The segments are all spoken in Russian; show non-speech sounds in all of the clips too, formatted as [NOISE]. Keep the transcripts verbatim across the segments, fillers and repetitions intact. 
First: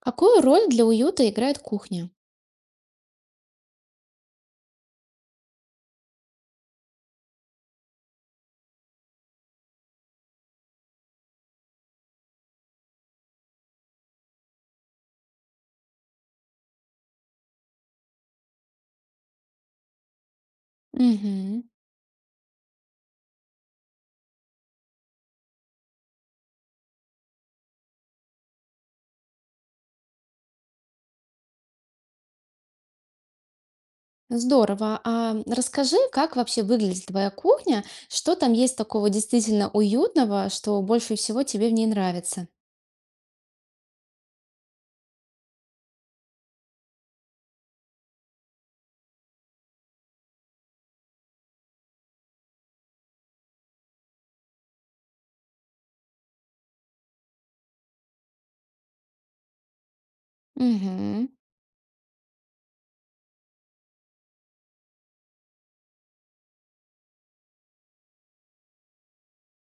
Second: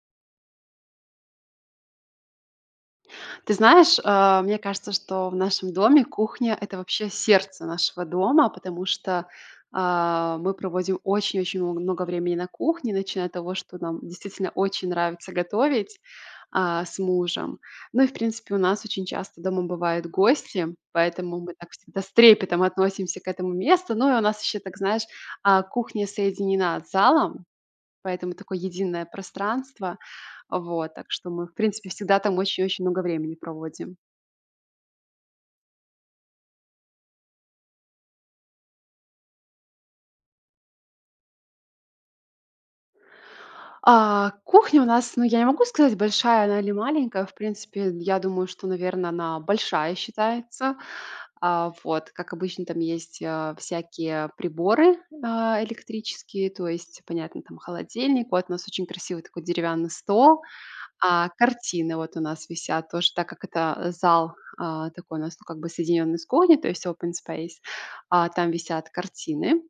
Какую роль для уюта играет кухня? Ты знаешь, а, мне кажется, что в нашем доме кухня– это вообще сердце нашего дома, потому что а, мы проводим очень-очень мно- много времени на кухне, начиная от того, что нам действительно очень нравится готовить а, с мужем. Ну и, в принципе, у нас очень часто дома бывают гости, поэтому мы Мгм. так всегда с трепетом относимся к этому месту. Ну и у нас еще, так знаешь, а, кухня соединена с залом, поэтому такое единое пространство. Вот, так что мы, в принципе, всегда там очень-очень много времени проводим. Здорово. А расскажи, как вообще выглядит твоя кухня? Что там есть такого действительно уютного, что больше всего тебе в ней нравится? А, кухня у нас, ну, я не могу сказать, большая она или маленькая. В принципе, я думаю, что, наверное, она большая считается. А, вот, как обычно, там есть э, всякие приборы а, электрические, то есть, понятно, там холодильник. Вот у нас очень красивый такой деревянный стол. Мгм. А картины вот у нас висят тоже, так как это зал, а, такой у нас, ну, как бы соединенный с кухней, то есть open space. А, там висят картины.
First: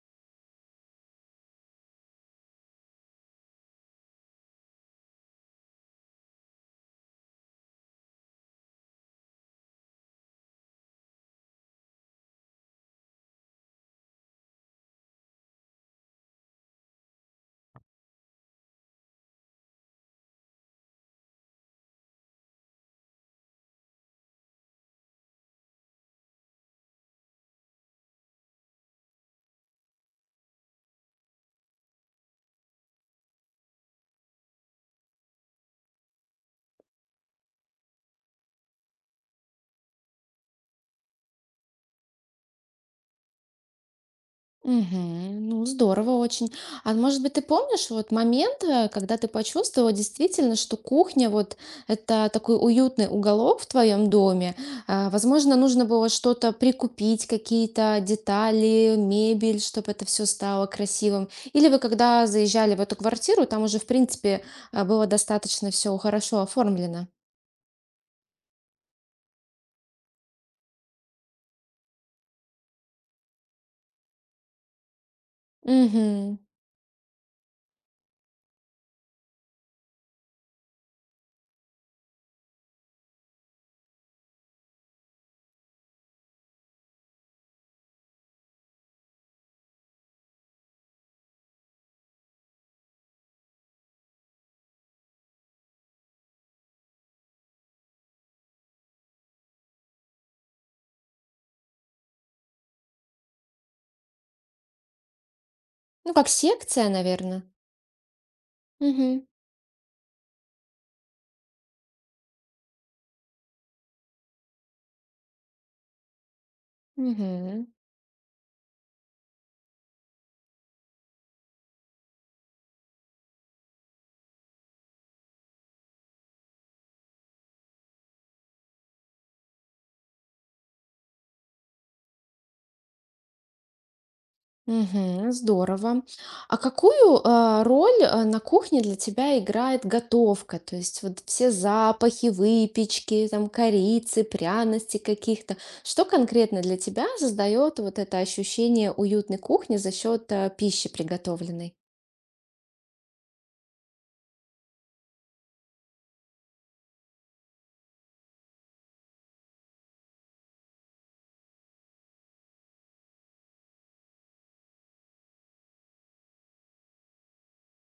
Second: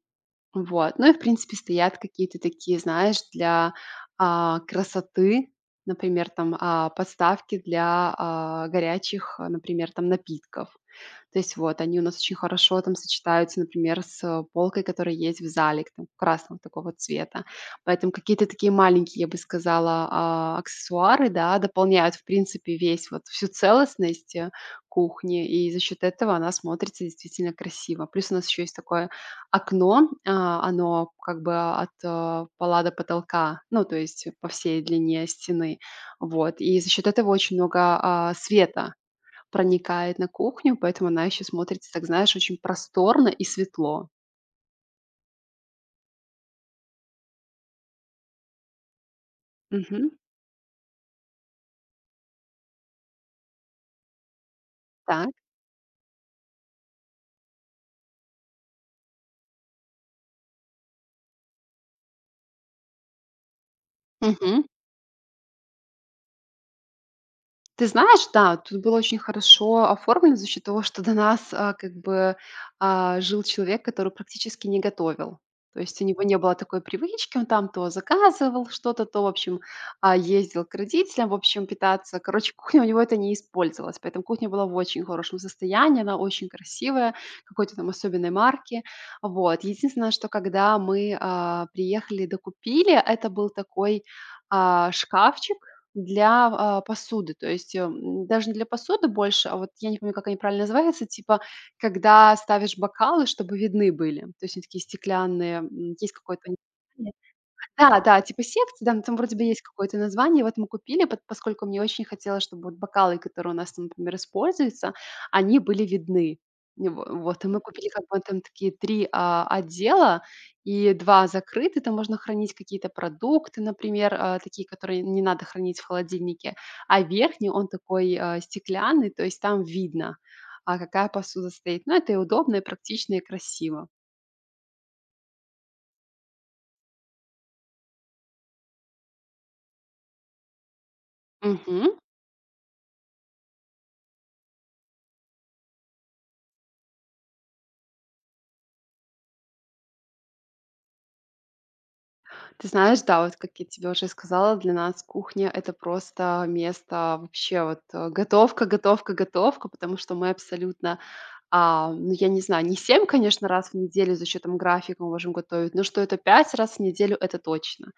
Вот. Ну и, в принципе, стоят какие-то такие, знаешь, для а, красоты, например, там, а, подставки для, а, горячих, а, например, там, напитков. То есть вот они у нас очень хорошо там сочетаются, например, с э, полкой, которая есть в зале, к там красного такого цвета. Поэтому какие-то такие маленькие, я бы сказала, а, аксессуары, да, дополняют, в принципе, весь вот всю целостность э, кухни, и за счет этого она смотрится действительно красиво. Плюс у нас еще есть такой окно, а, оно как бы от э, пола до потолка, ну, то есть по всей длине стены. Вот, и за счет этого очень много а, света проникает на кухню, поэтому она еще смотрится, так знаешь, очень просторно и светло. Мгм. Ну, здорово очень. А может быть, ты помнишь вот момент, э, когда ты почувствовала Мгм. действительно, что кухня вот это такой уютный уголок в твоем доме. А, Так. Возможно, нужно было что-то прикупить, какие-то детали, мебель, чтобы это все стало красивым. Или вы когда заезжали в эту квартиру, там уже, в принципе, Мгм. а, было достаточно все хорошо оформлено. Ты знаешь, да, тут было очень хорошо оформлено за счет того, что до нас, а, как бы, а, жил человек, который практически не готовил. То есть у него не Мгм. было такой привычки, он там то заказывал что-то, то, в общем, а, ездил к родителям, в общем, питаться. Короче, [LAUGHS] кухня у него это не использовалась, поэтому кухня была в очень хорошем состоянии, она очень красивая, какой-то там особенной марки. Вот. Единственное, что когда мы а, приехали, докупили, это был такой а, шкафчик для а, посуды. То есть, э, м, даже не для посуды больше, а вот я не помню, как они правильно называются, типа, когда ставишь бокалы, чтобы видны были. То есть они такие стеклянные, м, Ну, есть как какое-то. секция, наверное. Да, да, типа секции, да, ну, там Угу. вроде бы есть какое-то название. Вот мы купили, пот поскольку мне очень хотелось, чтобы вот бокалы, которые у нас там, например, используются, они были видны. И во вот, и мы Угу. купили как бы там такие три а, отдела, и два закрыты. Там можно хранить какие-то продукты, например, а, такие, которые не надо хранить в холодильнике, а верхний, он такой, а, стеклянный, то есть там видно, а, какая посуда стоит. Ну, это и удобно, и практично, и красиво. Мгм. Здорово. А какую, а, роль, а, на кухне для тебя играет готовка? То есть вот все Мгм. запахи выпечки, там корицы, пряностей каких-то. Что конкретно для тебя создает вот это ощущение уютной кухни за счет, а, пищи приготовленной? Ты знаешь, да, вот как я тебе уже сказала, для нас кухня это просто место, вообще вот э, готовка, готовка, готовка, потому что мы абсолютно, а, ну я не знаю, не семь, конечно, раз в неделю за счетом графика мы можем готовить, но что это пять раз в неделю, это точно.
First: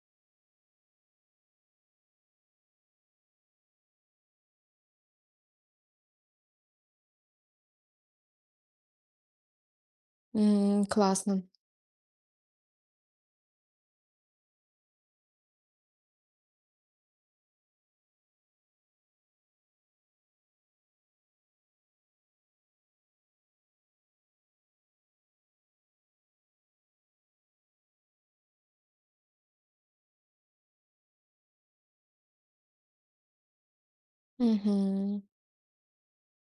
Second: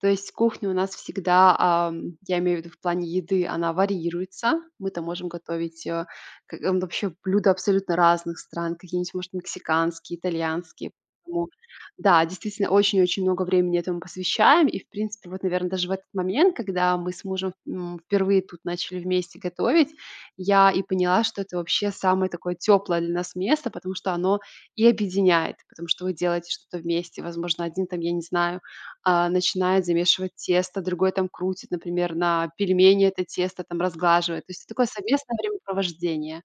То есть кухня у нас всегда, ам, я имею в виду в плане еды, она варьируется. Мы-то можем готовить, э, к ам, вообще блюда абсолютно разных стран, какие-нибудь, может, мексиканские, М, итальянские. классно. Поэтому да, действительно, очень-очень много времени этому посвящаем. И, в принципе, вот, наверное, даже в этот момент, когда мы с мужем, м, впервые тут начали вместе готовить, я и поняла, что это вообще самое такое теплое для нас место, потому что оно и объединяет, потому что вы делаете что-то вместе. Возможно, один там, я не знаю, а, начинает замешивать тесто, другой там крутит, например, на пельмени это тесто, там разглаживает. То есть это такое Мгм. совместное времяпровождение.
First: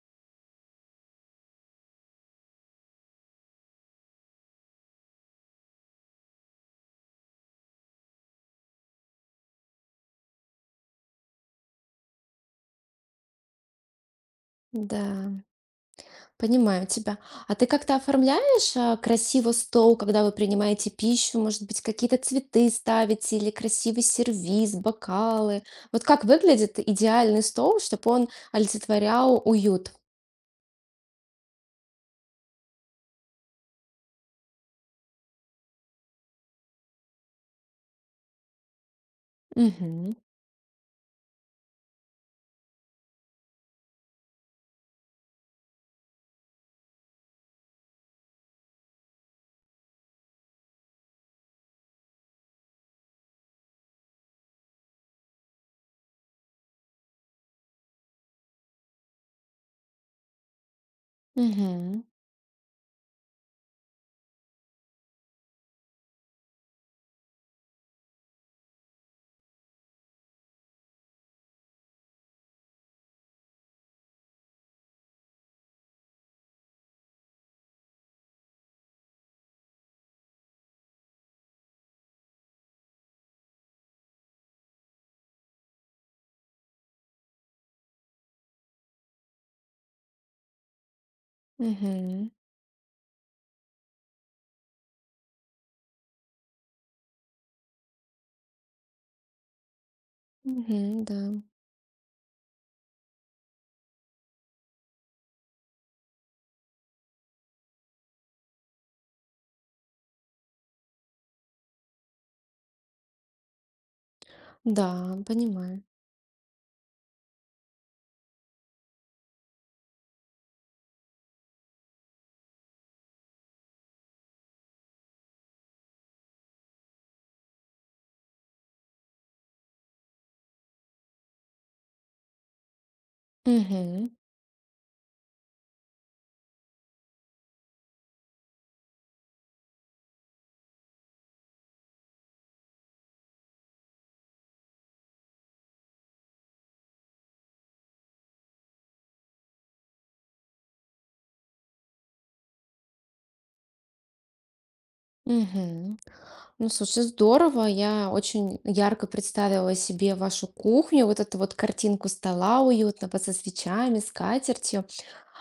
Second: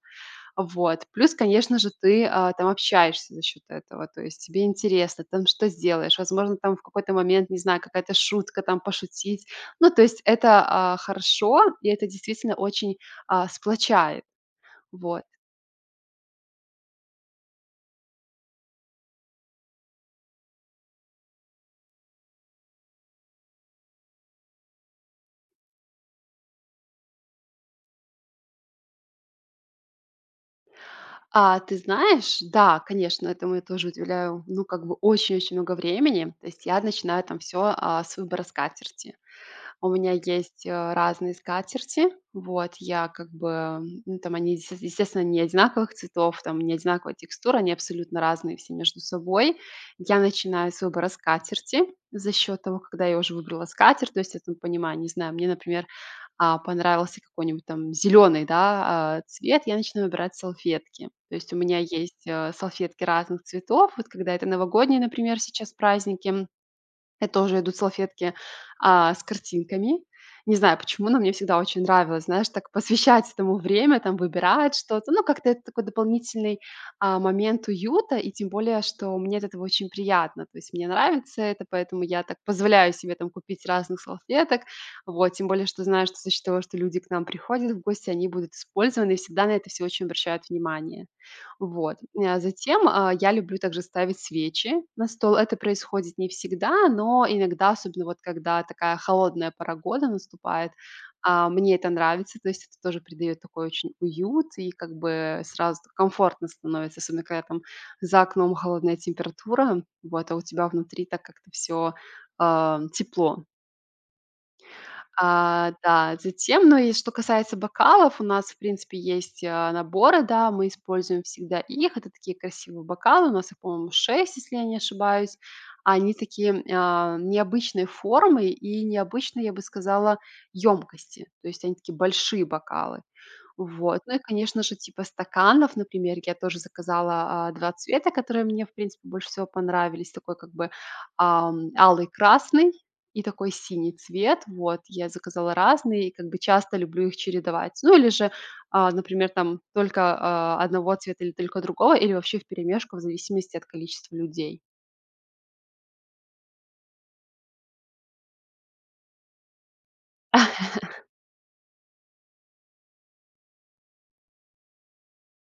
Вот. Плюс, конечно же, ты а, там общаешься за счет этого, то есть тебе интересно, там что сделаешь, возможно, там в какой-то момент, не знаю, какая-то шутка там пошутить. Ну, то есть это а, хорошо, и это действительно очень а, сплочает. Вот. Да. Понимаю тебя. А ты как-то оформляешь, а, красиво стол, когда вы принимаете пищу? Может быть, какие-то цветы ставите или красивый сервиз, бокалы? Вот как выглядит идеальный стол, чтобы он олицетворял уют? А, ты знаешь, да, конечно, этому я тоже уделяю, ну, как бы очень-очень много времени. То есть я начинаю там все а, с выбора скатерти. У меня Мгм. есть э, разные скатерти. Вот, я как бы, ну, там они, есте естественно, не одинаковых цветов, там не одинаковая текстура, они абсолютно разные все между собой. Я начинаю с выбора скатерти за счет того, когда я уже выбрала скатерть, то есть я там понимаю, не знаю, мне, например, а, понравился какой-нибудь там зеленый, да, а, цвет, я начинаю выбирать салфетки. То есть у меня Мгм. есть э, салфетки разных цветов. Вот когда это новогодние, например, сейчас праздники, это тоже идут салфетки а, с картинками. Не знаю почему, но мне всегда очень нравилось, знаешь, так посвящать этому время, там выбирать что-то. Ну, как-то это такой дополнительный а, момент уюта, и тем более, что мне от этого очень приятно. То есть мне нравится это, поэтому я так позволяю себе там купить разных салфеток. Вот, тем более, что знаю, что за счет того, что люди к нам приходят в гости, они будут использованы, и всегда на это все очень обращают внимание. Вот. Мгм. А затем, а, я люблю также ставить свечи на стол. Это происходит не всегда, но иногда, особенно вот когда такая холодная пора года наступает, Мгм. Да. а, мне это нравится. То есть это тоже придает такой очень уют, и как бы сразу комфортно становится, особенно когда там за окном холодная температура, вот, а у тебя внутри так как-то все тепло. Да, А, понимаю. Да, затем, ну и что касается бокалов, у нас, в принципе, есть а, наборы, да, мы используем всегда их. Это такие красивые бокалы, у нас их, по-моему, шесть, если я не ошибаюсь. Они такие, а, необычной формы и необычной, я бы сказала, емкости. То есть они такие большие бокалы. Вот. Мгм. Ну и, конечно же, типа стаканов, например, я тоже заказала а, два цвета, которые мне, в принципе, больше всего понравились. Такой как бы ам, алый, красный и такой синий цвет. Вот, я заказала разные и как бы часто люблю их чередовать. Ну или же, а, например, там только а, одного цвета или только другого, или вообще вперемешку в зависимости от количества людей. Мгм. Ну, слушай, здорово. Я очень ярко представила себе вашу кухню, вот эту вот картинку стола уютного со свечами, скатертью.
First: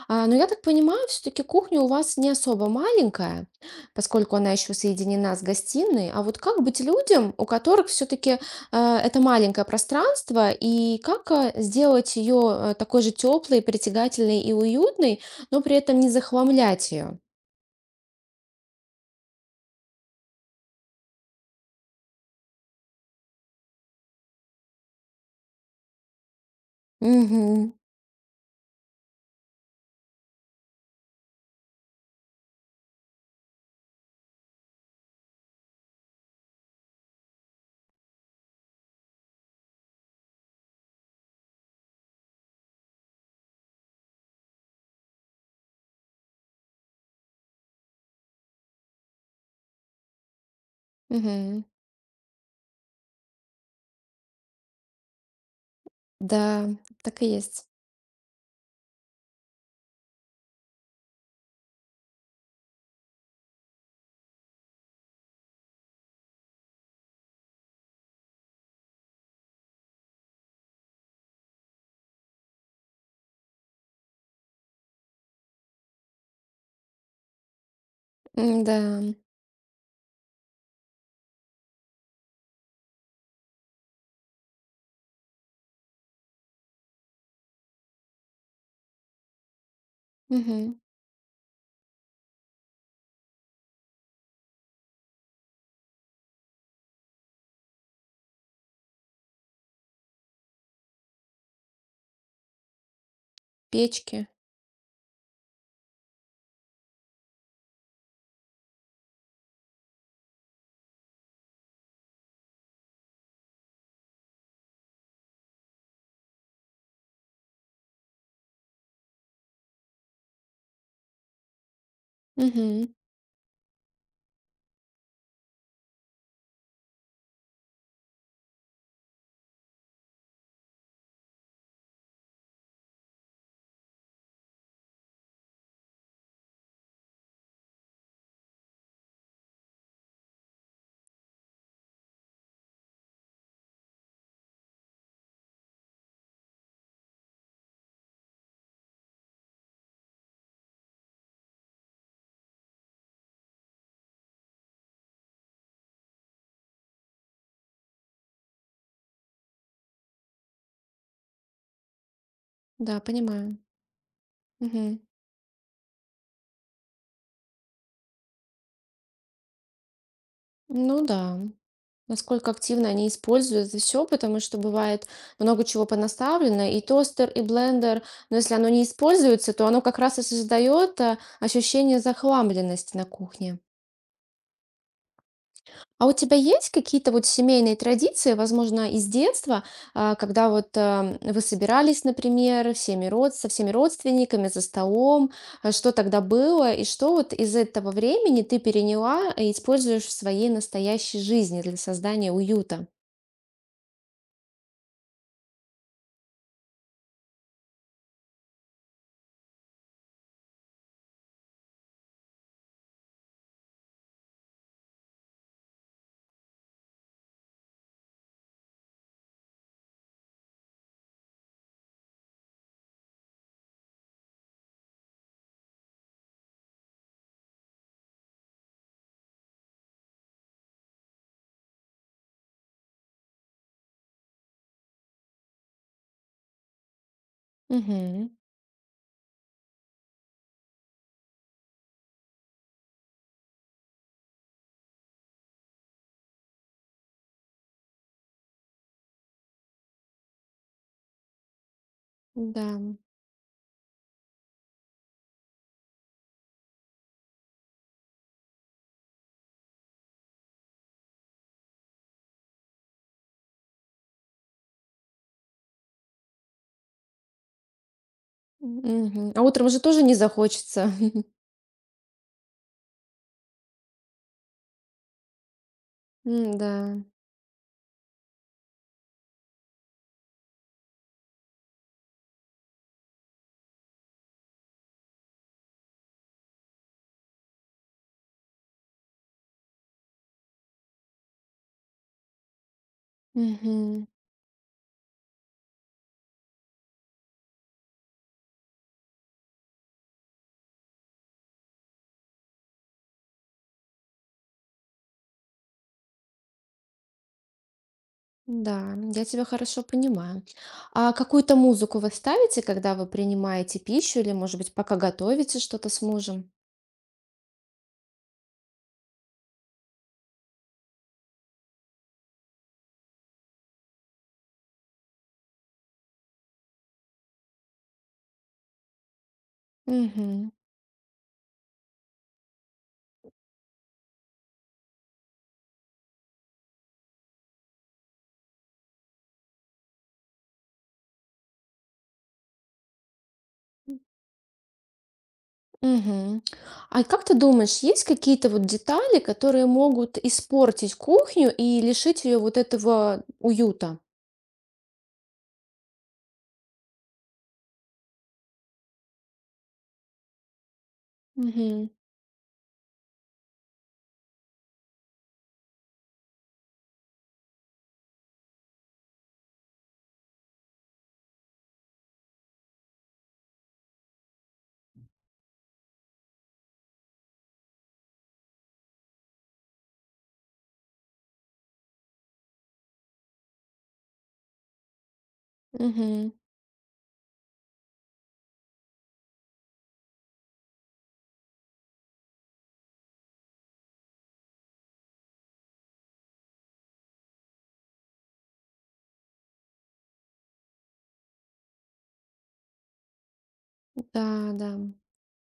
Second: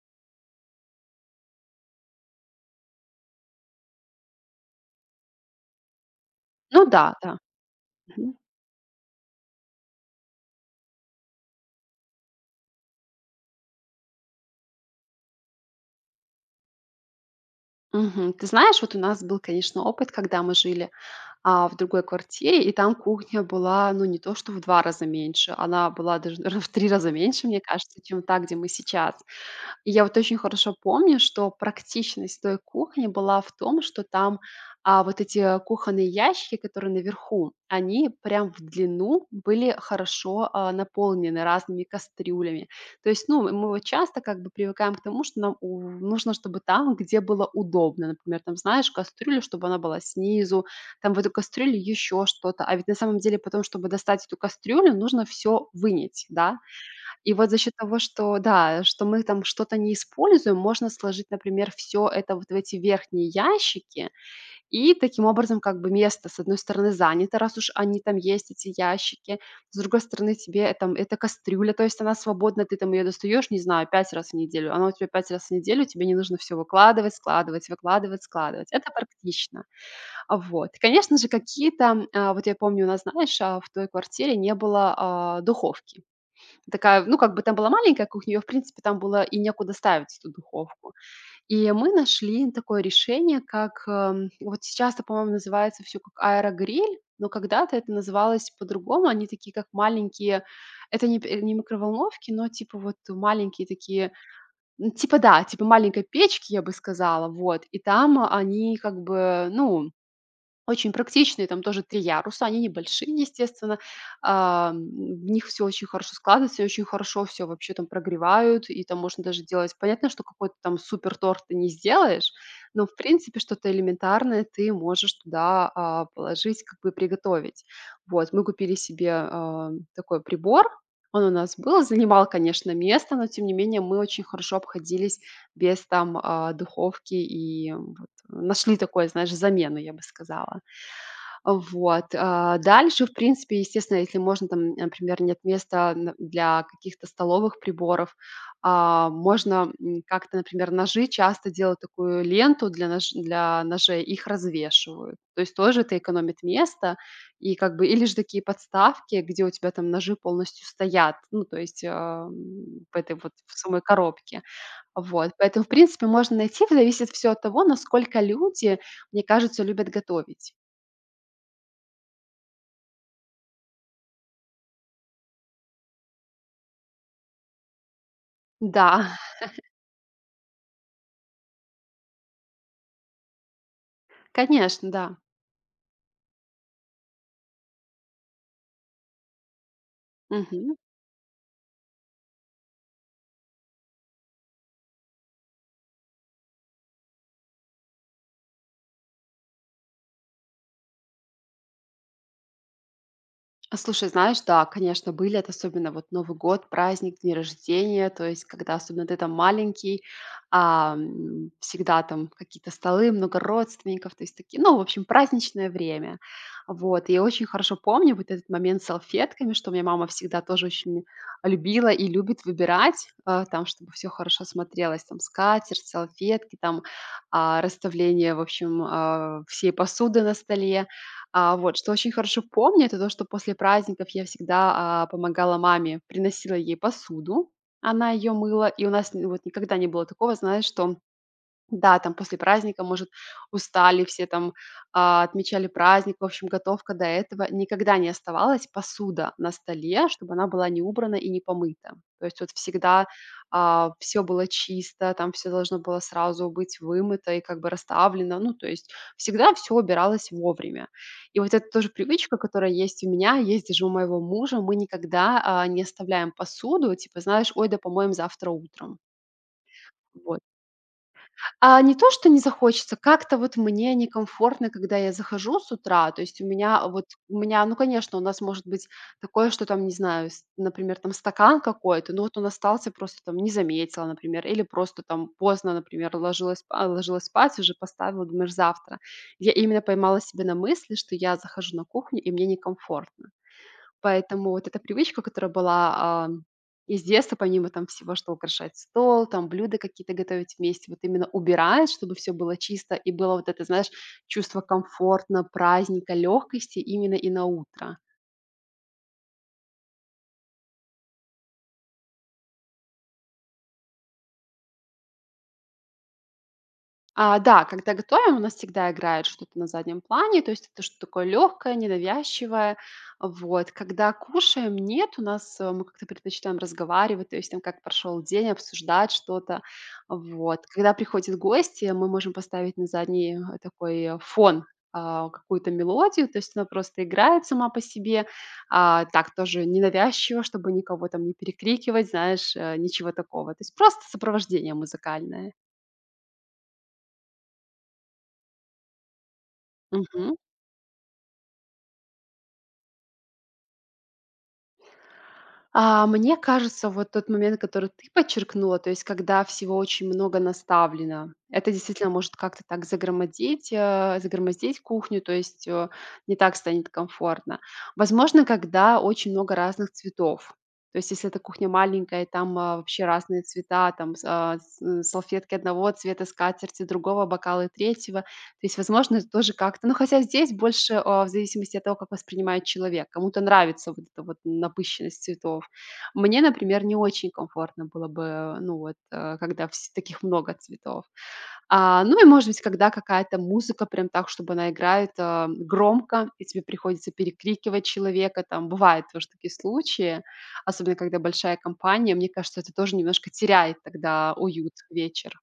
А, но я так понимаю, все-таки кухня у вас не особо маленькая, поскольку она еще соединена с гостиной. А вот как быть Ну да, да. людям, у которых Мгм. все-таки это маленькое пространство, и как э, сделать ее такой же теплой, притягательной и уютной, но при этом не захламлять ее? Мгм. Ты знаешь, вот у нас был, конечно, опыт, когда мы жили а, в другой квартире, и там кухня была, ну, не то что в два раза меньше, она была даже, наверно, в три раза меньше, мне Угу, кажется, чем та, где мы сейчас. И я вот очень хорошо помню, что практичность той кухни была в том, что там а, вот эти кухонные ящики, которые наверху, они прям в длину были хорошо а, наполнены разными кастрюлями. То есть, ну, мы вот часто как бы привыкаем к тому, что нам у нужно, чтобы там, где было удобно. Например, там, знаешь, кастрюля, чтобы она была снизу, там в эту угу. кастрюлю еще что-то. А ведь на самом деле потом, чтобы достать эту кастрюлю, нужно все вынять, да? Да, так и И вот за есть. счет того, что, да, что мы там что-то не используем, можно сложить, например, все это вот в эти верхние ящики, и таким образом как бы место, с одной стороны, занято, раз уж они там есть, эти ящики, с другой стороны, тебе, э, там эта кастрюля, то есть она свободна, ты там ее достаешь, не знаю, пять раз в неделю, она у тебя пять раз в неделю, тебе не нужно все выкладывать, складывать, выкладывать, М, складывать. да, Это практично. А, вот. Конечно же, какие-то, а, вот я помню, у нас, знаешь, а, в той квартире не было а, духовки. Такая, ну, как бы там была маленькая кухня, её, в принципе, там было и некуда ставить эту угу. духовку. И мы нашли такое решение, как, эм, вот сейчас это, по-моему, называется все как аэрогриль, но когда-то это называлось по-другому. Они такие, как маленькие, это не п не микроволновки, но типа вот маленькие такие, Печки. ну, типа да, типа маленькой печки, я бы сказала, вот. И там они как бы, ну, очень практичные, там тоже три яруса, они небольшие, естественно. Ам, в них все очень хорошо складывается, и очень хорошо все вообще там прогревают, и там можно даже делать, понятно, что какой-то там супер торт ты не сделаешь, но, Угу. в принципе, что-то элементарное ты можешь туда а, положить, как бы приготовить. Вот, мы купили себе а, такой прибор, он у нас был, занимал, конечно, место, но тем не менее мы очень хорошо обходились без там а, духовки, и м, вот нашли такое, знаешь, замену, я бы сказала. Вот, а, дальше, в принципе, естественно, если можно, там, например, нет места н- для каких-то столовых приборов, а, можно м, как-то, например, ножи часто делают такую ленту для, нож- для ножей, их развешивают. То есть тоже это экономит место, и как бы, или же такие подставки, где у тебя там ножи полностью стоят, ну, то есть а, м, в Да, этой вот понимаю. в самой коробке. Угу. Вот, поэтому, в принципе, можно найти, зависит все от того, насколько люди, мне кажется, любят готовить. Ну да. Насколько активно они используют это все, потому что бывает много чего понаставлено, и тостер, и блендер, но если оно не Да. используется, то оно как раз и создает э, ощущение захламленности на кухне. Конечно, да. А у тебя есть какие-то вот семейные традиции, возможно, из детства, а, когда вот Мгм. ам, вы собирались, например, всеми род... со всеми родственниками за столом, а что тогда было и что вот из этого времени ты переняла и используешь в своей настоящей жизни для создания уюта? А слушай, знаешь, да, конечно, были это особенно вот Новый год, праздник, дни рождения, то есть когда особенно ты там маленький, а, м, всегда там какие-то столы, много родственников, то есть такие, ну, в общем, праздничное время. Вот, и я очень хорошо помню вот этот момент с салфетками, что меня мама всегда тоже очень любила и любит выбирать, а, там, чтобы все хорошо смотрелось, там, скатерть, салфетки, там, а, расставление, в общем, а, всей посуды на столе. А, вот, что очень хорошо помню, это то, что после праздников я всегда, а, помогала маме, приносила ей посуду, она Мгм. ее мыла, и у нас н вот никогда не было такого, знаешь, что да, там после праздника, может, устали все там, а, отмечали праздник. В общем, готовка до этого. Никогда не оставалась посуда на столе, чтобы она была не убрана и не помыта. То есть вот Да. всегда, все было чисто, там все должно было сразу быть вымыто и как бы расставлено. Ну, то есть всегда все убиралось вовремя. И вот это тоже привычка, которая есть у меня, есть даже у моего мужа. Мы никогда, а, не оставляем посуду, типа, знаешь: "Ой, да помоем завтра утром". Мгм. А утром же тоже не Вот. захочется. [LAUGHS] А, не то, что не захочется, как-то вот мне некомфортно, когда я захожу с утра. То есть у М, меня да. вот, у меня, ну, конечно, у нас может быть такое, что там, не знаю, с- например, там стакан какой-то, ну вот он остался просто там, не заметила, например, или просто там поздно, например, ложилась, спа- ложилась спать, уже поставила, думаешь, завтра. Я именно поймала себя на мысли, что я захожу на кухню, и мне некомфортно. Мгм. Поэтому вот эта привычка, которая была, а, из детства, помимо там всего, что украшать стол, там блюда какие-то готовить вместе, вот именно убирать, чтобы все было чисто и было вот это, знаешь, чувство комфортно, праздника, легкости именно и на утро. Да, я тебя хорошо понимаю. А какую-то музыку вы ставите, когда вы принимаете пищу или, может быть, пока готовите что-то с мужем? А, да, когда готовим, у нас всегда играет что-то на заднем плане, то есть это что-то такое легкое, ненавязчивое. Вот. Когда кушаем, нет, у нас э, мы как-то предпочитаем разговаривать, то есть там как прошел день, обсуждать что-то. Мгм. Вот. Когда приходят гости, мы можем поставить на задний э, такой э, фон а, какую-то мелодию, то есть она просто играет сама по себе, а, так тоже ненавязчиво, чтобы никого там не перекрикивать, знаешь, э, ничего такого. То есть просто сопровождение музыкальное. Мгм. А как ты думаешь, есть какие-то вот детали, которые могут Мгм. испортить кухню и лишить ее вот этого уюта? А, мне кажется, вот тот момент, который ты подчеркнула, то есть когда всего очень много наставлено, это Мгм. действительно может как-то так загромоздить, э, загромоздить кухню, то есть э, не так станет комфортно. Возможно, когда очень много разных цветов. То есть если эта кухня маленькая, и там а, вообще разные цвета, там с- а, с- м, салфетки одного цвета, скатерти другого, бокалы третьего, то есть, возможно, тоже как-то ну, хотя здесь больше, а, в зависимости от того, как воспринимает человек. Кому-то нравится вот эта вот напыщенность цветов. Мгм. Мне, например, не очень комфортно было бы, ну, вот, э, когда вс таких много цветов. А, ну и, может быть, когда какая-то музыка прям так, чтобы она играет, а, громко, и тебе приходится перекрикивать человека. Там бывают тоже такие случаи, особенно когда большая компания. Мне кажется, это тоже немножко теряет Да, тогда да. уют вечер.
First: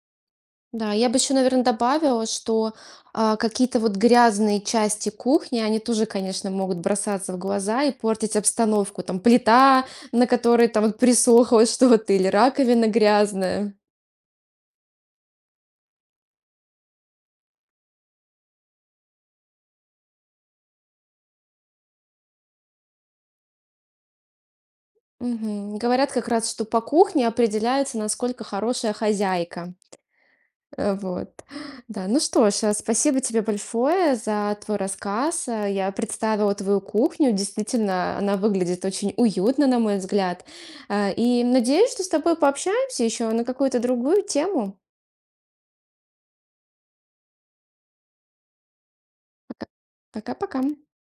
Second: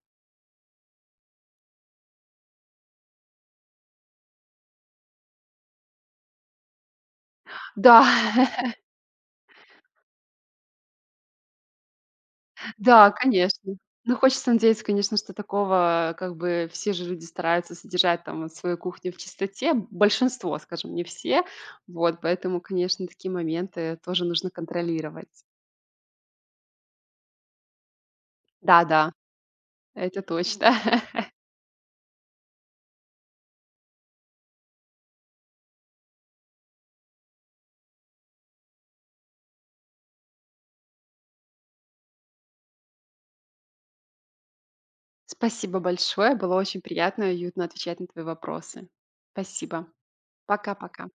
Да, я бы еще, наверное, добавила, что а, какие-то вот грязные части кухни, они тоже, конечно, могут бросаться в глаза и Да. портить обстановку. Там плита, на которой там вот присохло [LAUGHS] что-то, или раковина Да, грязная. конечно. Ну, хочется надеяться, конечно, что такого, как бы, все же люди стараются содержать там вот свою кухню в чистоте. Большинство, скажем, не все. Вот, поэтому, конечно, такие моменты тоже нужно контролировать. Мгм. Говорят как раз, что по кухне определяется, насколько хорошая Да-да, хозяйка. это точно. Э, [LAUGHS] Вот. Да, ну что ж, э, спасибо тебе большое за твой рассказ. Э, Я представила твою кухню. Действительно, она выглядит очень уютно, на мой взгляд. Э, И надеюсь, что с тобой пообщаемся еще на какую-то другую тему. Спасибо большое. Было очень приятно и уютно отвечать на твои вопросы. Спасибо. Пока-пока. Пока-пока.